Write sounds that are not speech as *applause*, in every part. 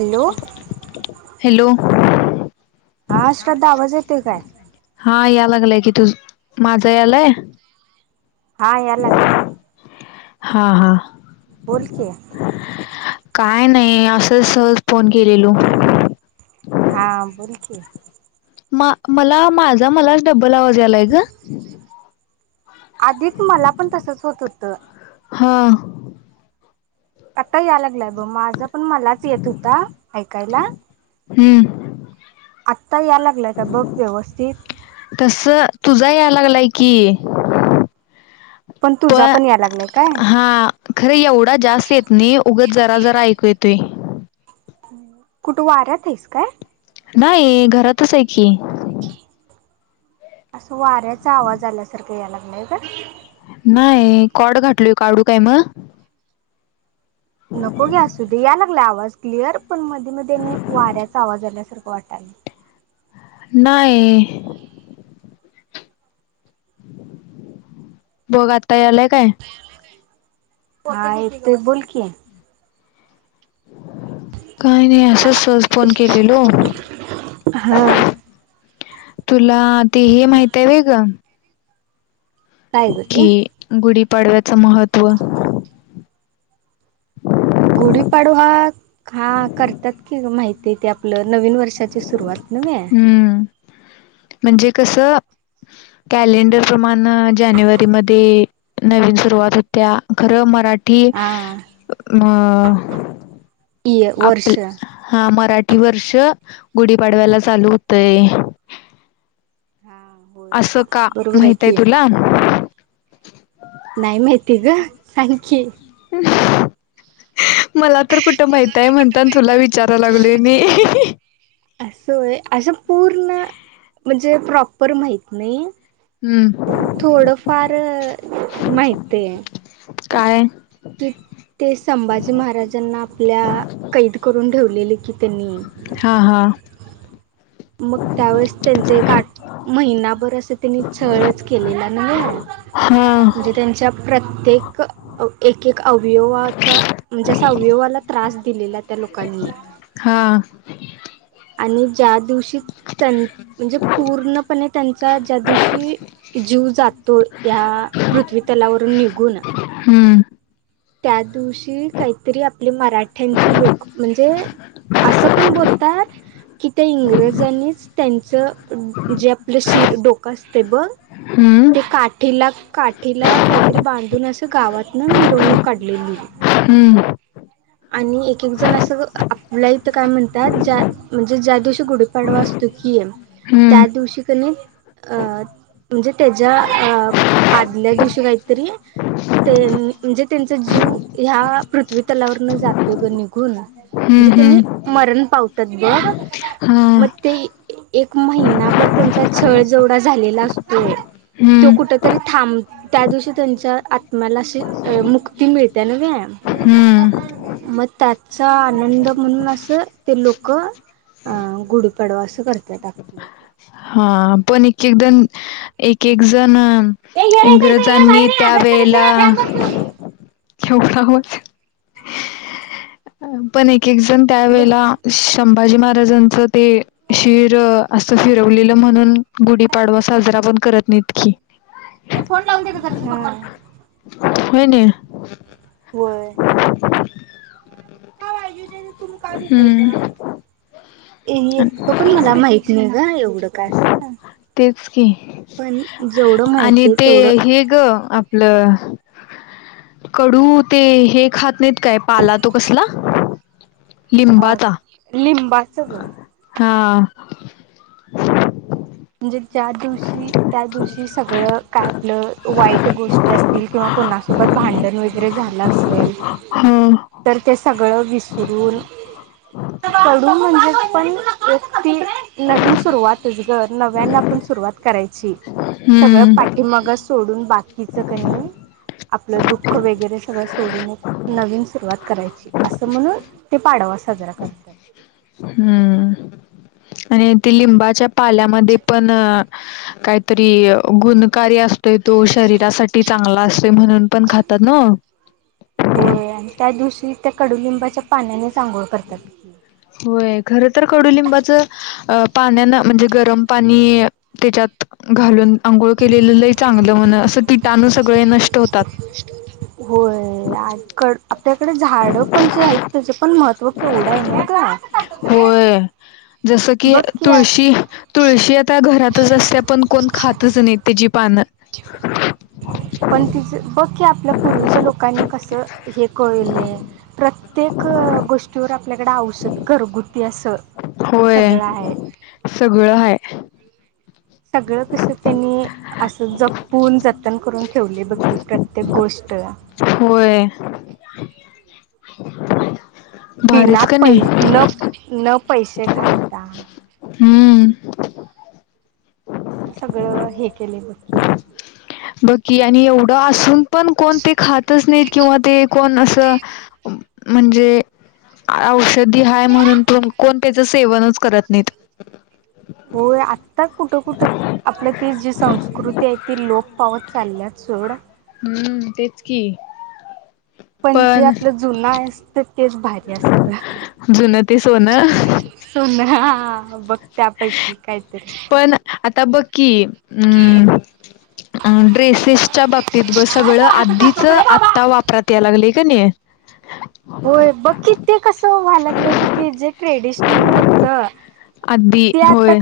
Hello hello हा श्रद्धा आवाज येतोय काय? हा या लागलाय की तूझ माझा यालाय हा यायला लागलाय- हा हा बोल की काय नाही असं सहज फोन केलेलो. हा बोल, की मला माझा मलाच डब्बल आवाज यालाय ग. आधीच मला पण तसंच होत होतं. हां. आता याय लागलाय ब मा माझं पण मलाच येत होता ऐकायला. हम्म आत्ता या लागलाय का बघ व्यवस्थित. तस तुझा याय लागलाय कि पण तुझा पण या लागला. हा खरे एवढा जास्त येत नाही उगं जरा जरा ऐकू येतोय कुठे वाऱ्यात आहेस काय. नाही घरातच आहे की. असं वाऱ्याचा आवाज आल्यासारखं यायलाग ग नाही कॉड घातल काढू काय मग. नको घ्या असु दे या लागला आवाज. क्लिअर पण मध्ये मध्ये वाऱ्याचा आवाज आल्यासारखं वाटालाय. नाही. बघ आता यालाय काय. हाय तु बोल कि. काय नाही अस सहज फोन केलेलो. हा तुला ते हे माहित आहे वे ग. काय ग कि ते गुढीपाडव्याचं महत्त्व. गुढीपाडवा हा ह करतात की माहिती आहे ते आपलं नवीन वर्षाची सुरुवात. नव्हे हम्म म्हणजे कस. कॅलेंडर प्रमाण जानेवारी मध्ये. नवीन सुरुवात होत्या खरं मराठी. हा अ इ वर्ष आपल्या हा मराठी कि वर्ष गुढीपाडवा्याला चालू होतय. होय असं का बरोबर आहे माहितय तुला. नाहीय माहती ग सांग की मला तर कुठं माहित आहे म्हणताना तुला विचाराय लागले मी. असं आहे असं पूर्ण म्हणजे प्रॉपर माहीत नाही हम्म थोडं फार माहितय. काय. संभाजी महाराजांना आपल्या कैद करून ठेवलेले की त्यांनी. हा हा. मग त्यावेेळेस त्यांच एक आठ महिनाभर असं त्यांनी छळच केलेला ना. हा प्रत्येक एक एक अवयवाचा म्हणजे अवयवाला त्रास दिलेला त्या. लोकाांनी.. हा. आणि ज्या दिवशी--. म्हणजे पूर्णप त्यां ज्या दिवशी त्यांचा जीव जातो यि. या पृथ्वी तलावरून निघून हम्म त्या दिवशी काहीतरी आपले मराठ्यांची लोक म्हणजे असं पण बोलतात. कि त्या इंग्रजांनीच त्यांचं जे आपलं शिर डोकं असते बघ हम्म ते काठीला काठीला काहीतरी बांधून असं गावात मी मिरवणुक काढलेलीे. हम्म आणि एक एक जण असं आपल्या इथं काय म्हणतात ज्या म्हणजे ज्या दिवशी गुढीपाडवा असतो. त्या हम्म दिवशी अन. म्हणजे त्याच्या अ आदल्या दिवशी काहीतरी म्हणजे त्यांचा जीव ह्या पृथ्वी तलावर जातय निघून म्हणजे हम्म त्यांनी हम्म मरण पावतात ब हा मग ते एक महिनाभर त्यांचा छळ जेवढा झालेला असतोय. तो कुठ हम्म तरी थांब त्या दिवशी त्यांच्या आत्म्याला अशी मुक्ती मिळते नव्हे हम्म मग त्याचा आनंद म्हणून असं ते लोक अं गुढीपाडवा असं करत हा पण एक एक जण एक एक जण ये ये रे इथं इथं ये इंग्रजांनी बाहेर ये त्या अभ्यास वेळे करायची ना ला फॅन बंद करून *inaudible* पण एक एक जण त्या वेळेला घे शुक संभाजी महाराजांच ते शिर असिर ठेवलेल म्हणून गुढीपाडवा साजरा पण करत नाहीत की ते फोन लावून दे गं जरासं पप्पाला. होय न बर *inaudible* तुम्ही काय घेतलायसा? हम्म ए येत प पण मला माहित नाही ग एवढं काय असंत तेच की आणि माहिती आहे ते तेवढं हे ग आपलं कडू ते हे खात नाहीत काय पाला तो कसला अ लिंबाचा लिंबाचं ग हा - म्हणजे ज्या दिवशी त्या दिवशी सगळं काय आपलं वाईट गोष्ट असतील किंवा कोणासोबत भांडण वगैरे झालं असेल ह तर ते सगळं विसरू कडु म्हणजे पण एक तीनवीन सुरवात नव्यान आपण सुरुवात करायची सगळं. हम्म पाठीमाग सोडून ब हीच कणी आपलं दुःख वगैरे सगळ सोडून एक नवीन सुरवात करायची असं म्हणून ते पाठी हम्म आणि ते लिंबाच्या पाल्यामध्ये पण काहीतरी गुण कारी असतोय तो शरीरासाठी चांगला असतोय म्हणून पण खातात ना? होय आणि त्या दिवशी त्या कडुलिंबाच्या पाण्याने आंघोळ करतात होय खर तर कडुलिंबाचं अ पाण्यान म्हणजे गरम पाणी त्याच्यात घालून आंघोळ केलेलंलं लई चांगलं म्हण अस किटाणु सगळे नष्ट होतात. होय आपल्याकडे झाड ड पण जे आहे त पण महत्व केवढं आहे ना ग होय जस की तुळशी, तुळशी आता घरातच असते आपण कोण खात तसं नाही त्याची पान पण तिचं बघ की आपल्या पूर्वीच्या लोकांनी कसं हे कळलं प्रत्येक गोष्टीवर आपल्याकडे औषध घरगुती अस होय सगळं हाय सगळं कस त्यांनी असं जपून जतन करून ठेवले बघ की प्रत्येक गोष्ट ट होय *unintelligible* बिना भारीच का पै नाही न न पैसे घालता हम्म अस सगळं हे केले बघ की बग की आणि एवढं असून पण कोण ते खातच नाहीत किंवा ते कोण असं म्हणजे औषधी आहे, म्हणून कोण त्याच सेवनच करत नाहीत. हो आ आता कुठं कुठ आपल्या त जी संस्कृती आहे ती लोक पावत चालल्या सोड हम्म तेच कि पण जे आपलं जुना आहे असत तेच भारी असत, जुनं ते सोनं सोन बघ त्यापैकी कायतरी पण आता बघकी अम् ड्रेसेसच्या बाबतीत ब सगळं आधीच आता वापरात या लागले. कनी होय बघ कि ते कसं व्हा लागलं की जे ट्रेडिशनल होत अदी, होय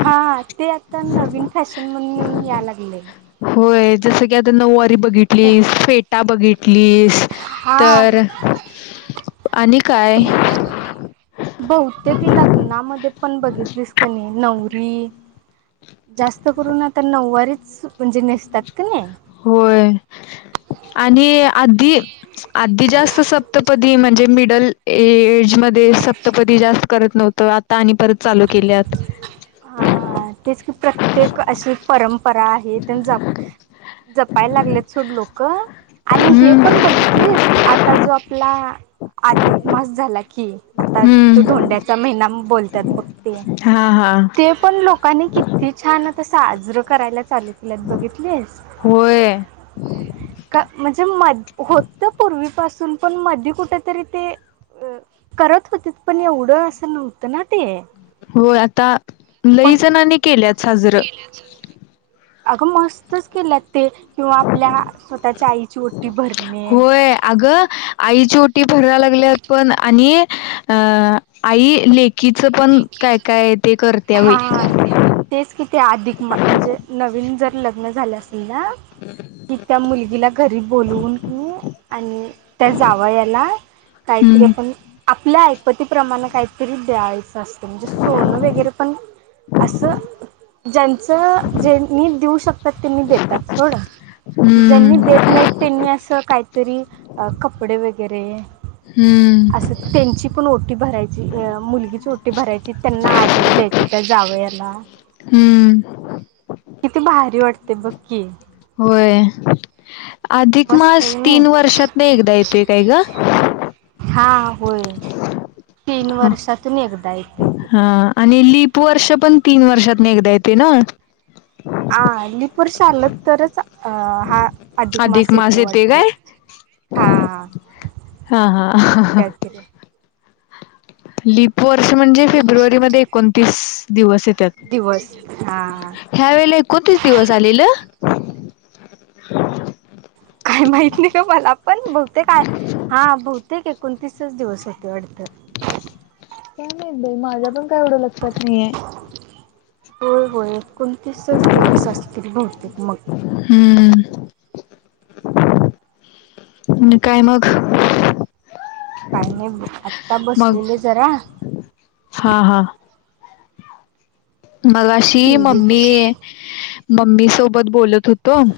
हा ते आता नवीन फॅशन म्हण येऊन या लागलय. होय जसं की आता नऊवारी बघितली, फेटा बघितली स हा तर आणि काय? बहुतेक लग्नामध्ये पण बघितलीस का नाही नवरी जास्त करून आता नऊवारीच तात कनी होय आणि आधी आधी जास्त सप्तपदी म्हणजे मिडल एज मध्ये सप्तपती जास्त करत नव्हत आता आणि परत चालू केल्यात. हा तेच की प्रत्येक अशी परंपरा आहे ज जपायला लागलेत सोड लोक आणि हे हम्म पण बघितलीस आता जो आपला अधिक मास झाला की आता त हम्म धोंड्याचा महिना बोलतात बघ ते हा हा ते पण लोकांनी किती छान आता साजरं करायला चालू केल्यात बघीतलीस, होय म्हणजे होत पुर्वी पासून पण मध्ये कुठेतरी ते अ करत होती पण एवढं असं नव्हतं ना ते हो आता पण लईजणनी केल्यात साजरं अगं मस्तच केलंत ते किंवा आपल्या स्वतःच्या आईची ओटी भरणे. भराय लागल्या पण आणि आई लेख चकीचं पण काय काय ते करत्या बाई हा तेच किती अधिक म्हणजे नवीन जर लग्न झालं असेल ना कि त्या मुलगीला घरी बोलवून कणे आणि त्या जावयाला काहीतरी हम्म आपण आपल्या ऐपतीप्रमाणे काहीतरी द्यायच. नसतं पण म्हणजे सोनं वगैरे पण असं ज्यांचं जे नी देऊ शकतात ते नी देतात सोड ज्यांनी देत हम्म नाही त्यांनी असं काहीतरी कपडे वगै वगैरे हम्म अस त्यांची पण ओटी भरायची, आ मुलगीची ओटी ओटी भरायची त्यांना आहेर द्यायचा, त्या जावयाला हम्म किती भारी वाटते बघ कि, होय, अधिक मस्त मास आहे तीन नाही वर्षात नएकदा येतोय काय ग? हा होय तीन हा वर्षातून एकदा येतय ते ते वर्ष पण तीन वर्षात एकदा येते ना हा लिपर वर्ष श आल तरच अ हा अधिक मास येतो वाटत हा हा हा असं काहीतरी लिप वर्ष म्हणजे फेब्रुवारी मध्ये एकोणतीस दिवस. त्यात दिवस हा ह्या वेळे ला एकोणतीस दिवस आलेल. *inaudible* काय माहित नाही ग मला पण बहुतेक हा बहुतेक एकोणतीसच दिवस होते वाटत. काय माहित बाई माझ्या पण काय एवढं लक्षात नाहीय. होय होय एकोणतीस च दिवस असतील बहूतेक मग. हम्म आणि काय मग. काही नाही आता मग बसलेले जरा. हा हा मग अशी टी व्ही मम्मी बघत मम्मी सोबत बोलत. तोम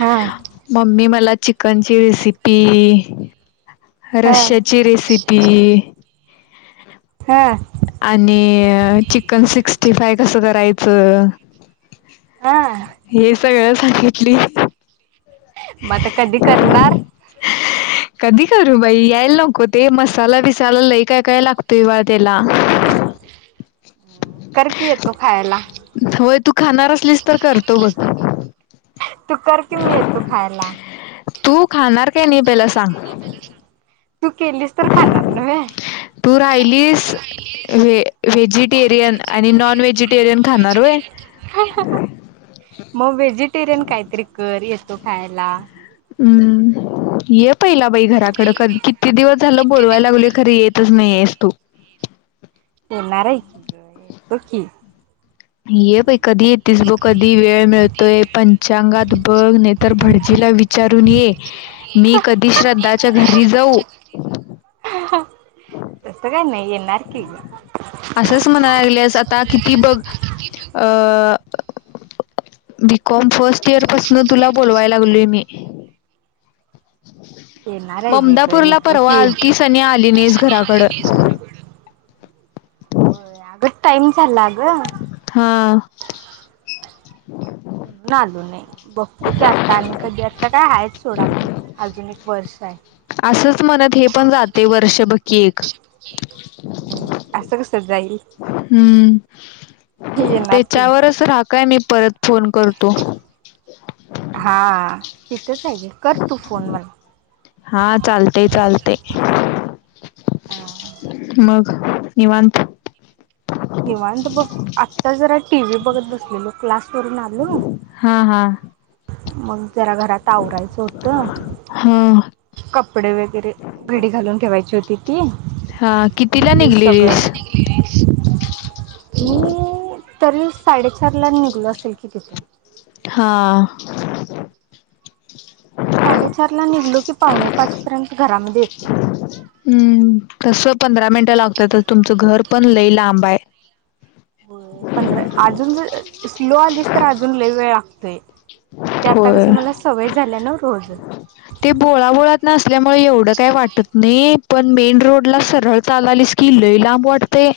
हा मम्मी मला चिकनची रेसिपी हा रश्याची रेसिपी हा. आणि चिकन सिक्स्टी फाय कसं करायचं. हा. हे सगळं सांगितली. म आता कधी करणार. कधी करू बाई यायला नको ते मसाला बिसाला लई काय काय लागतोय बाळ त्याला. करकी येतो खायाला. होय तू खाणार असलीस तर करतो बघ. तू कर कि मी येतो खायला. तू खाणार काय नाही पहिला सांग. तू केलीस तर खाणार नव्हे तू राहिलीस व्हे व्हेजि टेरिअन आणि नॉन वेझी मग व्हेझीटेरिअन काय तरी कर ये तो खायला. हम्म ये पहिला बाई घराकड क किती दिवस झालं बोल वायला लागलोय खरं येत च नाहियस तू. येणारे बघ की. ये बाई कधी येतीस स बघ कधी वेळ मिळतोय पंचांगात बघ नाही तर भडजी विचारून ये मी कधी श्रद्धाच्या घरी जाऊ. तस काय नाही येणार कि. असंच म्हणा लागलेस आता किती बघ अ बीकॉम फर्स्ट इयर पासून तुला बोलवाय लागलोय मी. येणार आहे की ग ममदापूरला येतो परवा की आलतीस आणि आली नाहीस घराकड. हो अग टाईम झाला ग. हा. म्हणून आलो नाही बघतो की आता आणि कधी आता काय हाय सोडा अजून एक वर्ष हाय. असंच म्हणत हे पण जातय वर्ष बग की एक. हम्म असं कसं जाईल हम्म येणार की त्याच्यावरच रहा काय मी परत फोन करतो. हा तिथंच आहेे करतू फोन मला. हा चालतंय चालतंय. मग निवांत. निवांत बघ आता जरा टीव्ही बघत बसलेलो. क्लास करून आलो. हा हा मग जरा घरात आवरायचं होतं. हा कप कपडे वगैरे घडी घालून ठेवायची होती ती. हा कितीला हे सगळं. निघलेलीस अम्म. तरी साडेचारला निघलो असेल कि तिथून. हा *inaudible* साडेचारला निघलो की पावणेपाचपर्यंत घरामध्ये येतोय हम्म तस पंधरा मिनिटं लागत्यातच तुमचं घर पण लई लांब आहे होय पंधरा अजून स्लो आलीस तर अजून लय वेळ लागतोय ते आता कस होय मला सवय झाल्या नव ते बोळाबोळात आसल्यामुळे एवढं काय वाटत नाही पण मेन रोडला सरळ चाललीस की लय लांब वाटतंय